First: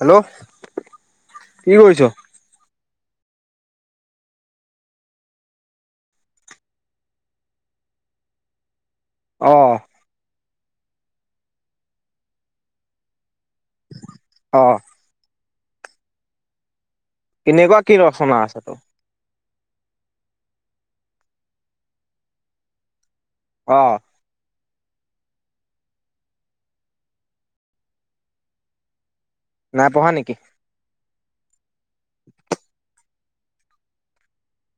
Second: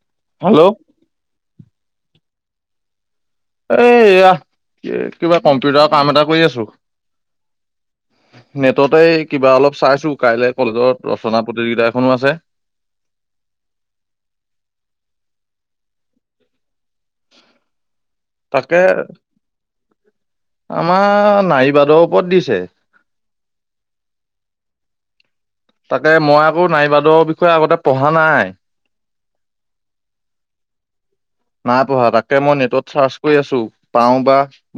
Hello কি কৰিছ? এই এয়া কিবা কম্পিউটাৰ কাম এটা কৰি আছো। নেটতে কিবা অ অলপ চাইছো কাইলৈ কলেজত ৰচনা প্ৰতিযোগিতা এখনো আছে। অ'। কেনেকুৱা কি ৰচনা আছে তোৰ? তাকে আমাৰ নাৰীবাদৰ ওপৰত দিছে। অ'। তাকে মই আকৌ নাৰীবাদৰ বিষয়ে আগতে পঢ়া নাই। নাই পঢ়া নেকি? নাই পঢ়া তাকে মই নেটত চাৰ্চ কৰি আছো পাওঁ বা।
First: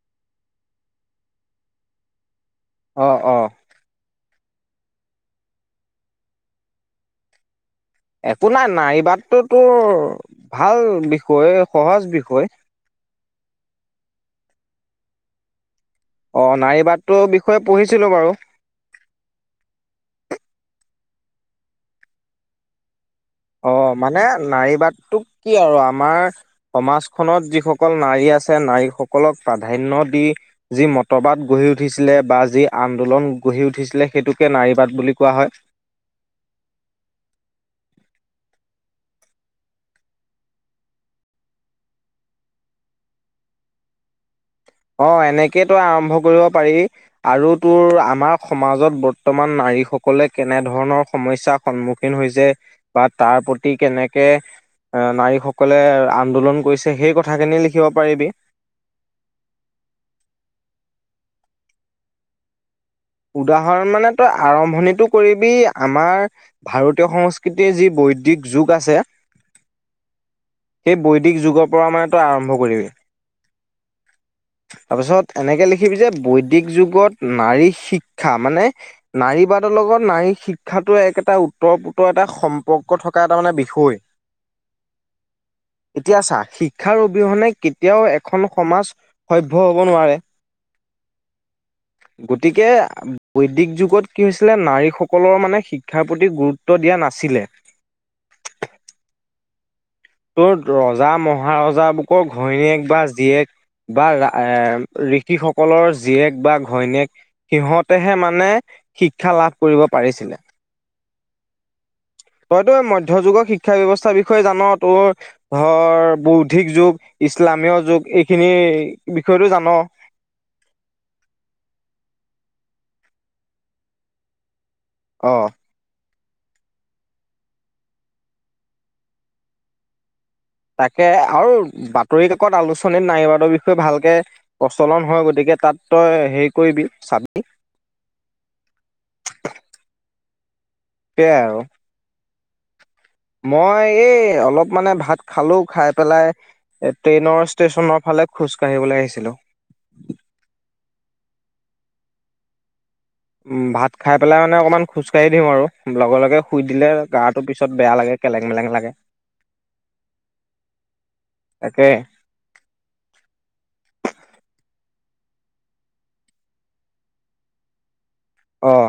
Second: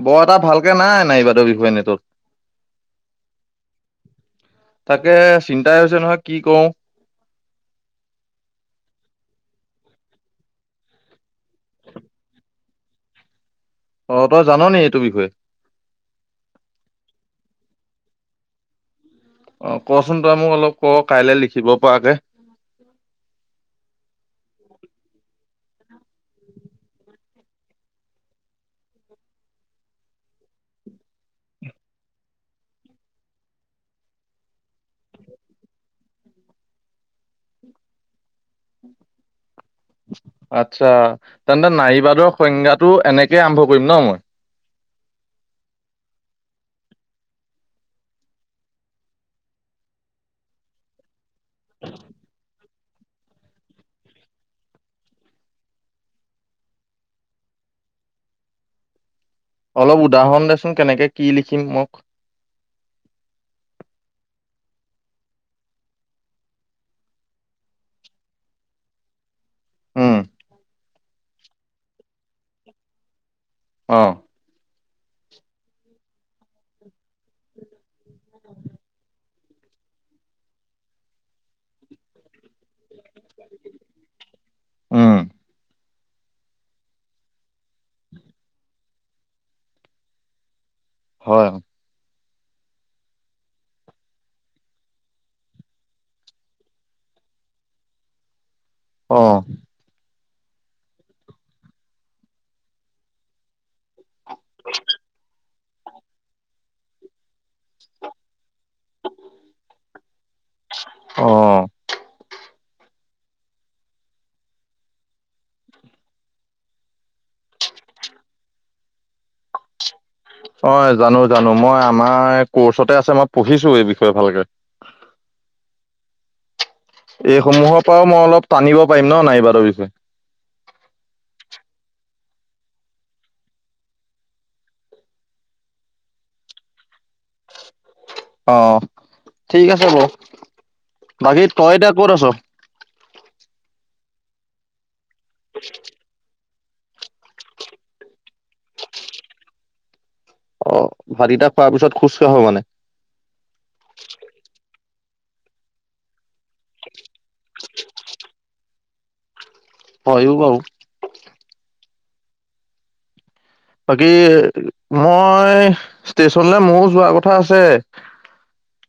বৰ এটা ভালকে নাই নাৰীবাদৰ বিষয়ে নেটত। অ', অ'। তাকে চিন্তাই হৈছে নহয় কৰো। একো নাই নাৰীবাদটো তোৰ ভাল বিষয় সহজ বিষয়। অ', তই জান নেকি এইটো বিষয়ে? অ', নাৰীবাদটোৰ বিষয়ে পঢ়িছিলো বাৰু। অ', কচোন তই মোক অলপ ক কাইলৈ লিখিব পৰাকে। অ', মানে নাৰীবাদটোক কি আৰু আমাৰ সমাজখনত যিসকল নাৰী আছে নাৰীসকলক প্ৰাধান্য দি যি মতবাদ গঢ়ি উঠিছিলে বা যি আন্দোলন গঢ়ি উঠিছিলে সেইটোকে নাৰীবাদ বুলি কোৱা হয়। আচ্ছা তেন্তে নাৰীবাদৰ সংজ্ঞাটো এনেকে আৰম্ভ কৰিম ন মই? অ', এনেকেই তোৰ আৰম্ভ কৰিব পাৰি। আৰু তোৰ আমাৰ সমাজত বৰ্তমান নাৰীসকলে কেনেধৰণৰ সমস্যা সন্মুখীন হৈছে বা তাৰ প্ৰতি কেনেকে এ নাৰীসকলে আন্দোলন কৰিছে সেই কথাখিনি লিখিব পাৰিবি। অলপ উদাহৰণ দেচোন কেনেকে কি লিখিম মোক। উদাহৰণ মানে তই আৰম্ভণিটো কৰিবি আমাৰ ভাৰতীয় সংস্কৃতিৰ যি বৈদিক যুগ আছে। উম। সেই বৈদিক যুগৰ পৰা মানে তই আৰম্ভ কৰিবি। অ'। তাৰপিছত এনেকে লিখিবি যে বৈদিক যুগত নাৰী শিক শিক্ষা মানে নাৰীবাদৰ লগত নাৰী শিক্ষাটো এক এটা ওতঃপ্ৰোত এটা সম্প সম্পৰ্ক থকা এটা মানে বিষয়। উম, এতিয়া চা শিক্ষাৰ অবিহনে কেতিয়াও এখন সমাজ সভ্য হ'ব নোৱাৰে। [inaudible] হয়। গতিকে বৈদিক যুগত কি হৈছিলে নাৰীসকলৰ মানে শিক্ষাৰ প্ৰতি গুৰুত্ব দিয়া নাছিলে। অঁ। তোৰ ৰজা, মহাৰজাবোকৰ ঘৈণীয়েক বা জীয়েক বা ৰা এ ঋষিসকলৰ জীয়েক বা ঘৈণীয়েক সিহঁতেহে মানে শিক্ষা লাভ কৰিব পাৰিছিলে। অঁ। তইতো মধ্যযুগৰ শিক্ষা ব্যৱস্থাৰ বিষয়ে জান তোৰ ধৰ বৌদ্ধিক যুগ, ইছলামীয় যুগ, এইখিনি বিষয়টো জান। অ জানো, জানো, মই আমাৰ ক'ৰ্চতে আছে মই পঢ়িছো এই বিষয়ে ভালকে। অঁ। এইসমূহৰ পৰাও মই অলপ টানিব পাৰিম ন নাৰীবাদৰ বিষয়ে। তাকে আৰু বাতৰি কাকত আলোচনীত নাৰীবাদৰ বিষয়ে ভালকে প্ৰচলন হয় গতিকে তাত তই হেৰি কৰিবি, চাবি। অঁ ঠিক আছে বাৰু, সেয়াই বাকী আৰু তই এতিয়া ক'ত আছ? মই এই অলপ মানে ভাত খালো, খায় পেলাই এ ট্ৰেইনৰ ষ্টেচনৰ ফালে খোজ কাঢ়িবলে আহিছিলো। অ ভাত কেইটা খোৱাৰ পিছত খোজকাঢ় মানে? উম ভাত খায় পেলাই মানে অকণমান খোজ কাঢ়ি দিওঁ আৰু, লগে লগে শুই দিলে গাটো পিছত বেয়া লাগে, কেলেং মেলেং লাগে। হয়ও বাৰু! তাকে। বাকী মই ষ্টেশচনলে মইও যোৱা কথা আছে। অঁ।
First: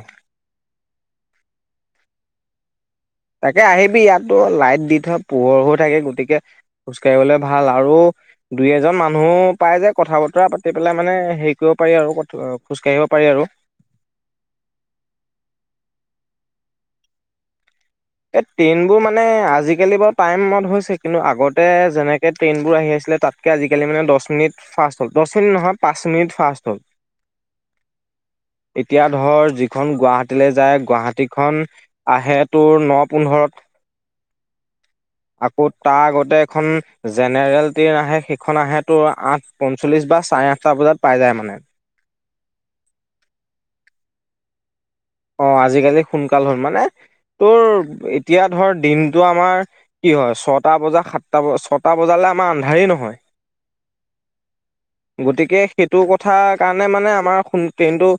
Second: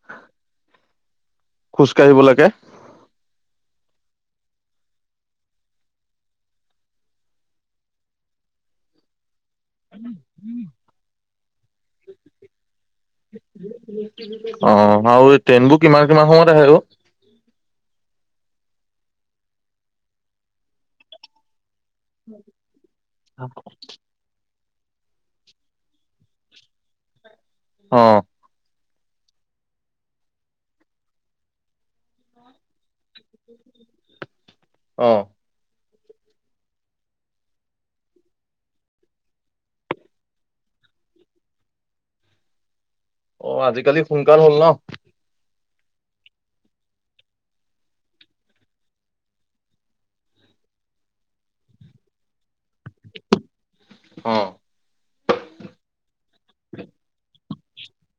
খোজ কাঢ়িব লাগে। তাকে আহিবি ইয়াতো লাইট দি থয়, পোহৰ হৈ থাকে গতিকে খোজ কাঢ়িবলে ভাল আৰু দুই এজন মানুহ পাই যায় কথা বতৰা পাতি পেলাই মানে হেৰি কৰিব পাৰি আৰু অ খোজ কাঢ়িব পাৰি আৰু। অ আৰু ট্ৰেইনবোৰ কিমান কিমান সময়ত আহে ঔ? এই ট্ৰেইনবোৰ মানে আজিকালি বাৰু টাইমত হৈছে, কিন্তু আগত আগতে যেনেকে ট্ৰেইনবোৰ আহি আছিলে, তাতকে আজিকালি মানে দছ মিনিট ফাষ্ট হ'ল, দছ মিনিট নহয় পাঁচ মিনিট ফাষ্ট হ'ল। অঁ। এতিয়া ধৰ যিখন গুৱাহাটীলে যায়, গুৱাহাটীখন আহে তোৰ ন পোন্ধৰত। অ আকৌ তাৰ আগতে এখন জেনেৰেল ট্ৰেইন আহে, সেইখন আহে তোৰ আঠ পঞ্চল্লিশ বা চাৰে আঠটা বজাত পাই যায় মানে। অ আজিকালি সোনকাল হ'ল ন? অ আজিকালি সোনকাল হ'ল, মানে তোৰ এতিয়া ধৰ দিনটো আমাৰ কি হয় ছটা বজা সাতটা বজা ছটা বজালে আমাৰ আন্ধাৰেই নহয়। অঁ। গতিকে সেইটো কথা কাৰণে মানে আমাৰ সোন কিন্তু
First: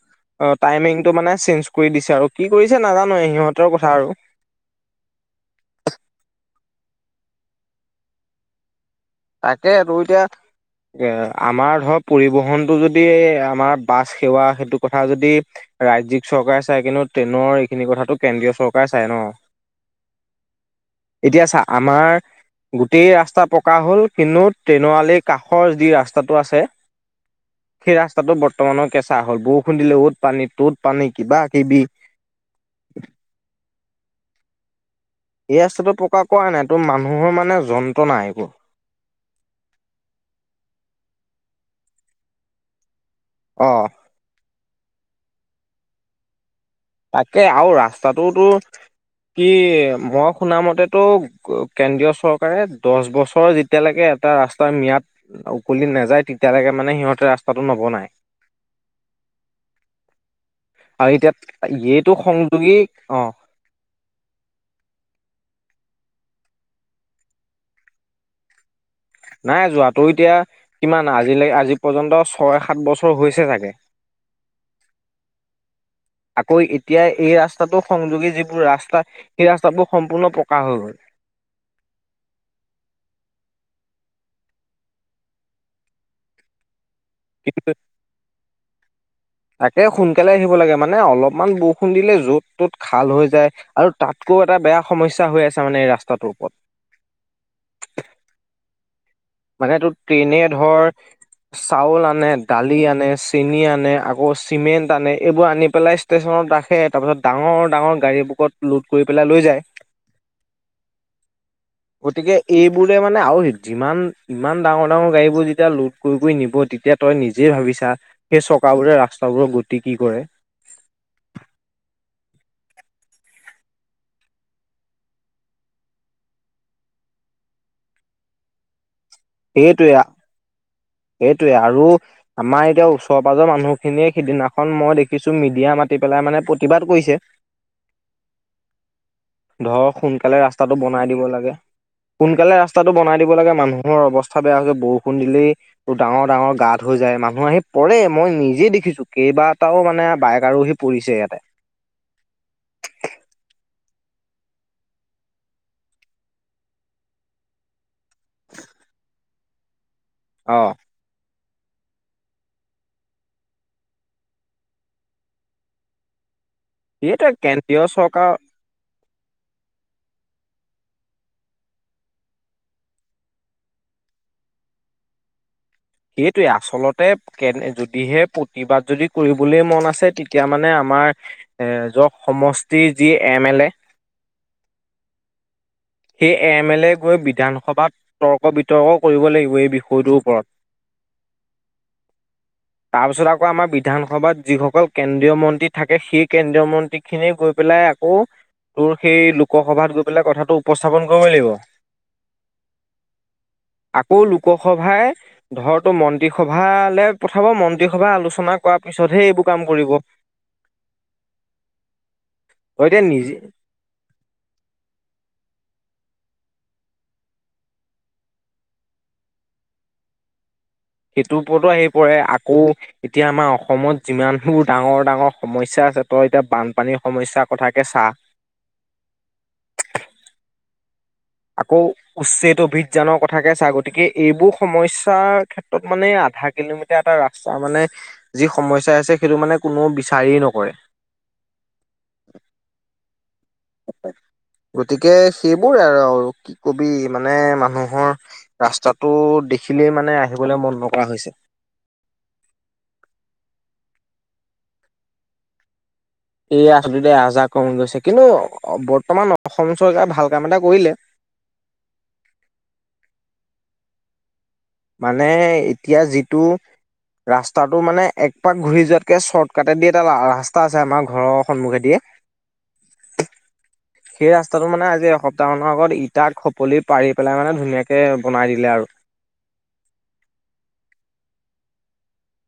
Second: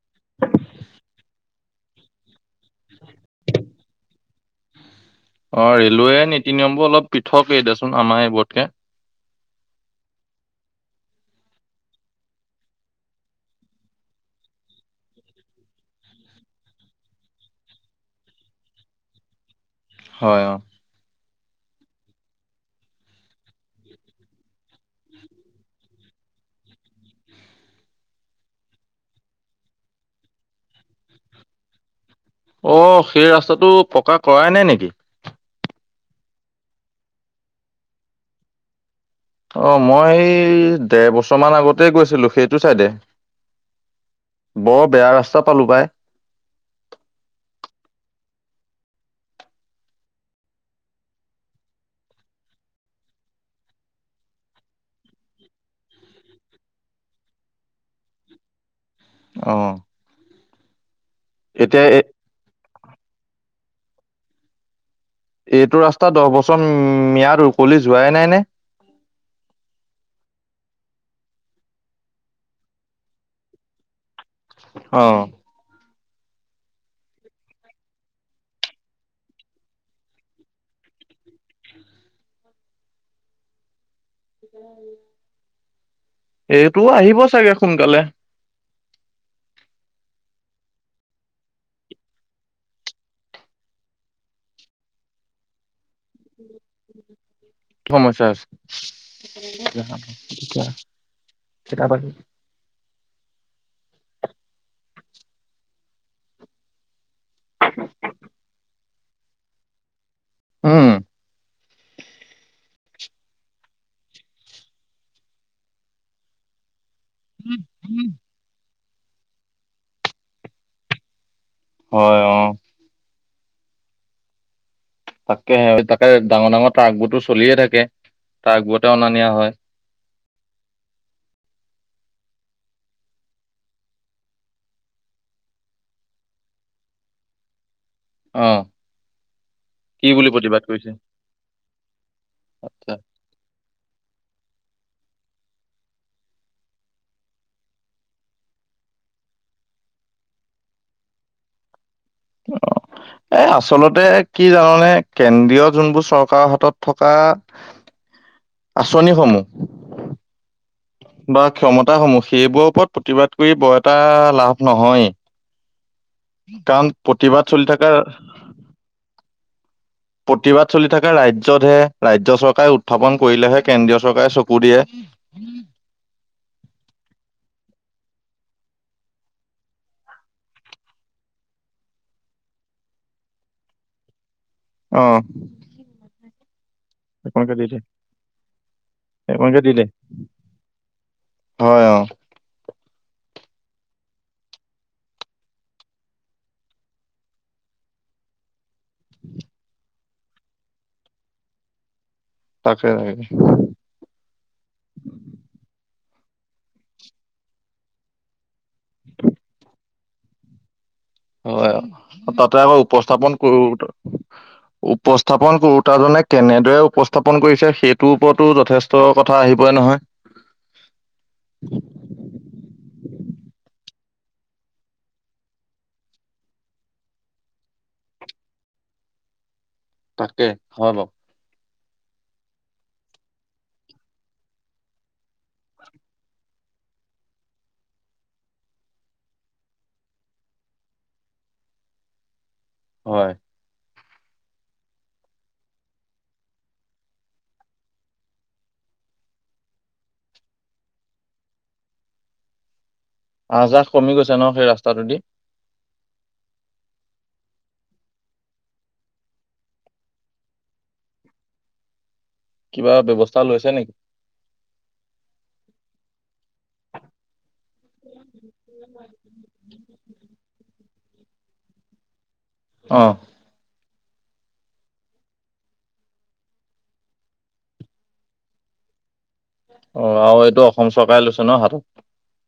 অ টাইমিংটো মানে চেঞ্জ কৰি দিছে আৰু, কি কৰিছে নাজানোৱেই সিহঁতৰ কথা আৰু। অ ৰেলৱে নীতি নিয়মবোৰ অলপ পৃথকেই দেচোন আমাৰ এইবোৰতকে। তাকে তোৰ এতিয়া এ আমাৰ ধৰক পৰিবহণটো যদি আমাৰ বাছ সেৱা সেইটো কথা যদি ৰাজ্যিক চৰকাৰে চাই কিন্তু ট্ৰেনৰ এইখিনি কথাটো কেন্দ্ৰীয় চৰকাৰে চাই ন হয় অ এতিয়া চা আমাৰ গোটেই ৰাস্তা পকা হ'ল কিন্তু ট্ৰেনৰ আলীৰ কাষৰ যি ৰাস্তাটো আছে সেই ৰাস্তাটো বৰ্তমানৰ কেঁচা হ'ল বৰষুণ দিলে অত পানী ত'ত পানী কিবা কিবি অ সেই ৰাস্তাটো পকা কৰাই নাই নেকি এই ৰাস্তাটো পকা কৰা নাই তো মানুহৰ মানে যন্ত্ৰণা এইবোৰ অ মই এই ডেৰ বছৰমান আগতে গৈছিলোঁ সেইটো ছাইডে অ বৰ বেয়া ৰাস্তা পালো পাই তাকে আৰু ৰাস্তাটোতো কি মই শুনা মতেতো কেন্দ্ৰীয় চৰকাৰে দহ বছৰ যিত তেতিয়ালৈকে এটা ৰাস্তাৰ ম্যাদ উকলি নাযায় তেতিয়ালৈকে মানে সিহঁতে ৰাস্তাটো নবনায় অ আও এতিয়া এইটো সংযোগী অ এইটো ৰাস্তা দহ বছৰ ম্যাদ উকলি যোৱাই নাই নে নাই যোৱাটো এতিয়া কিমান আজিলে আজি পৰ্যন্ত ছয় সাত বছৰ হৈছে চাগে [inaudible] অহ [inaudible] আকৌ এতিয়া এই ৰাস্তাটো সংযোগী যিবোৰ ৰাস্তা সেই ৰাস্তাবোৰ সম্পূৰ্ণ পকা হৈ গল [inaudible] এইটো আহিব চাগে সোনকালে তাকে সোনকালে আহিব লাগে মানে অলপমান বৰষুণ দিলে য'ত ত'ত খাল হৈ যায় আৰু তাতকৈ এটা বেয়া সমস্যা হৈ আছে মানে এই ৰাস্তাটোৰ ওপৰত কি সমস্যা হৈছে মানে তোৰ ট্ৰেইনে ধৰ চাউল আনে দালি আনে চেনি আনে আকৌ চিমেণ্ট আনে এইবোৰ আনি পেলাই ষ্টেশচনত ৰাখে তাৰপিছত ডাঙৰ ডাঙৰ গাড়ী বুকত লোড কৰি পেলাই লৈ যায় উম গতিকে এইবোৰে মানে আও যিমান ইমান ডাঙৰ ডাঙৰ গাড়ীবোৰ যেতিয়া লোড কৰি কৰি নিব তেতিয়া তই নিজেই ভাবিছা সেই চকাবোৰে ৰাস্তাবোৰৰ গতি কি কৰে হয় অ' তাকেহে তাকে ডাঙৰ ডাঙৰ ট্ৰগবোৰটো চলিয়ে থাকে ট্ৰগবোৰতে অনা নিয়া হয় সেইটোৱে সেইটোৱেই আৰু আমাৰ এতিয়া ওচৰ পাজৰ মানুহখিনিয়ে সেইদিনাখন মই দেখিছো মিডিয়া মাতি পেলাই মানে প্ৰতিবাদ কৰিছে অ'। ধৰ কি বুলি সোনকালে প্ৰতিবাদ ৰাস্তাটো কৰিছে? বনাই দিব লাগে সোনকালে ৰাস্তাটো আচ্ছা। বনাই দিব লাগে মানুহৰ অৱস্থা বেয়া হৈছে বৰষুণ দিলেই ডাঙৰ ডাঙৰ গাত হৈ যায় মানুহ আহি পৰে মই নিজে দেখিছো কেইবাটাও মানে বাইক আৰুহি পৰিছে ইয়াতে অহ' এ আচলতে কি জানানে কেন্দ্ৰীয় যোনবোৰ চৰকাৰৰ হাতত থকা আচনিসমূহ অ বা ক্ষমতাসমূহ সেইবোৰৰ ওপৰত প্ৰতিবাদ কৰি বৰ এটা লাভ নহয়। সেটোৱে প্ৰতিবাদ চলি কেন্দ্ৰীয় থকা চৰকাৰ প্ৰতিবাদ চলি থাকা ৰাজ্যতহে ৰাজ্য চৰকাৰে উত্থাপন কৰিলেহে কেন্দ্ৰীয় চৰকাৰে চকু দিয়ে। সেইটোৱে আচলতে কেন যদিহে প্ৰতিবাদ যদি কৰিবলৈ মন আছে তেতিয়া মানে আমাৰ এ যক সমষ্টিৰ যি এম এ লে অ। সেই এ মে লে গৈ এইকনকে দি দে বিধানসভাত তৰ্ক বিতৰ্ক কৰিব লাগিব এইকনকে এই দি দে বিষয়টোৰ ওপৰত। [inaudible] হয় অ' তাৰপিছত আকৌ আমাৰ বিধানসভাত যিসকল কেন্দ্ৰীয় মন্ত্ৰী থাকে সেই কেন্দ্ৰীয় মন্ত্ৰীখিনি গৈ পেলাই কৌ তোৰ সেই লোকসভাত গৈ পেলাই কথাটো উপস্থাপন কৰিব লাগিব। তাকেহে। আকৌ লোকসভাই ধৰ তো মন্ত্ৰীসভালৈ পঠাব মন্ত্ৰীসভা আলোচনা কৰা পিছতহে সেইবোৰ কাম কৰিব। হয় তাতে আকৌ তই এতিয়া নিজে উপস্থাপন কৰোত [inaudible] উপস্থাপন কৰোতাজনে কেনেদৰে উপস্থাপন কৰিছে সেইটোৰ ওপৰতো যথেষ্ট ট কথা আহি পৰে নহয়। সেইটোৰ ওপৰতো আহি পৰে, আকৌ এতিয়া আমাৰ অসমত যিমানবোৰ ডাঙৰ ডাঙৰ সমস্যা আছে তই এতিয়া বানপানীৰ সমস্যাৰ কথাকে চা তাকে হয় বাও। আকৌ উচ্ছেদ অভিযানৰ কথাকে চা গতিকে এইবোৰ সমস্যাৰ ক্ষেত্ৰত মানে আধা কিলোমিটাৰ এটা ৰাস্তা মানে যি সমস্যা আছে সেইটো মানে কোনেও বিচাৰি এ নকৰে। হয়। আৰু গতিকে সেইবোৰ আৰু কি কবি মানে মানুহৰ ৰাস্তাটো দেখিলেই মানে আহিবলে মন নকৰা হৈছে। আহ যাহ কমি গৈছে ন সেই ৰাস্তাটোদি? সেয়া আচুতিতে আহ যাহ কমি গৈছে কিন্তু বৰ্তমান অসম চৰকাৰে ভাল কাম এটা কৰিলে। কিবা ব্যৱস্থা লৈছে নেক মানে এতিয়া যিটো ৰাস্তাটো মানে এক পাক ঘূৰি যোৱাতকে চৰ্টকাটে দি এটা ৰাস্ত তা আছে আমাৰ ঘৰৰ সন্মুখেদিয়ে। অ। সেই ৰাস্তাটো মানে আজি এসপ্তাহ মানৰ আগত ইটাক খপলি পাৰি পেলাই মানে ধুনীয়াকে বনাই দিলে আৰ। অ আৰু এইটো অসম চৰকাৰে লৈছে ন হাতত?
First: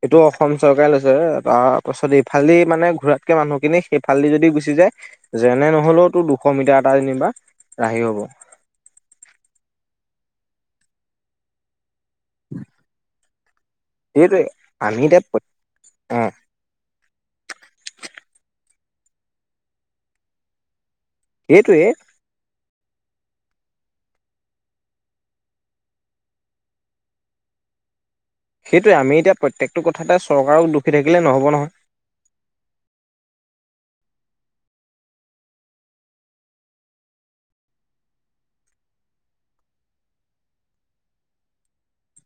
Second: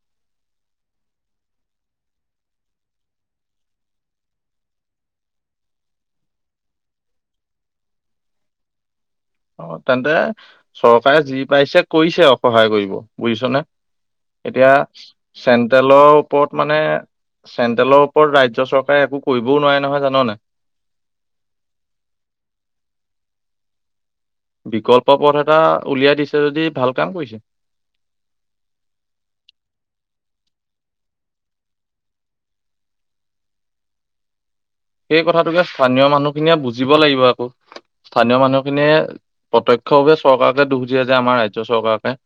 এইটো অসম চৰকাৰে লৈছে তাৰ পাছত এইফালেদি মানে ঘোৰাতকে মানুহখিনি সেইফালেদি যদি গুচি যায়। যেনে নহলেও তো দুশ মিটাৰ এটা যেনিবা ৰাহি হ'ব। অ তেন্তে চৰকাৰে যি পাৰিছে কৰিছে আও সহায় কৰিব বুজিছনে? সেইটোৱে এতিয়া আমি এতিয়া চেন্ট্ৰেলৰ অ ওপৰত মানে চেণ্ট্ৰেলৰ ওপৰত ৰাজ্য চৰকাৰে একো কৰিবও নোৱাৰে নহয় জান নাই? এটোৱে। বিকল্প পথ এটা উলিয়াই দিছে যদি ভাল কাম কৰিছে। সেইটোৱে আমি এতিয়া প্ৰত্যেকটো কথাতে চৰকাৰক দুখী থাকিলে নহ'ব নহয়। সেই কথাটোকে স্থানীয় মানুহখিনিয়ে বুজিব লাগিব আকৌ। স্থানীয় মানুহখিনিয়ে প্ৰত্যক্ষভাৱে চৰকাৰকে দোষ দিয়ে যে আমাৰ ৰাজ্য চৰকাৰকে।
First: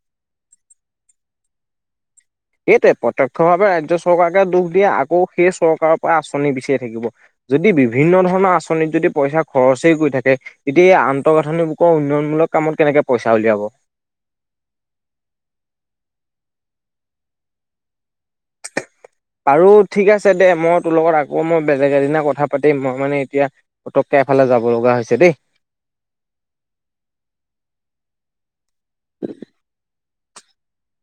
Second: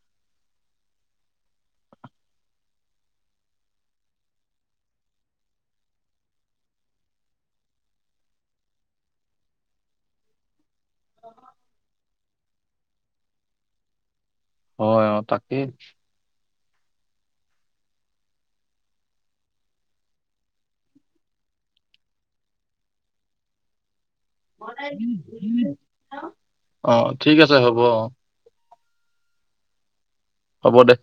সেইটোৱে প্ৰত্যক্ষ ভাৱে ৰাজ্য চৰকাৰকে দোষ দিয়ে, আকৌ সেই চৰকাৰৰ পৰাই আঁচনি বিচাৰি থাকিব। যদি বিভিন্ন ধৰণৰ আঁচনিত যদি পইছা খৰচেই কৰি থাকে। এতিয়া আন্তঃগাঁথনিবোৰক উন্নয়নমূলক কামত কেনেকে পইচা উলিয়াব। হয় অ', তাকেই। আৰু ঠিক আছে দে মই তোৰ লগত আকৌ মই বেলেগ এদিনা কথা পাতিম, মই মানে এতিয়া পটককৈ এফালে যাব লগা হৈছে দেই। অ ঠিক আছে হ'ব অ [inaudible] হ'ব দে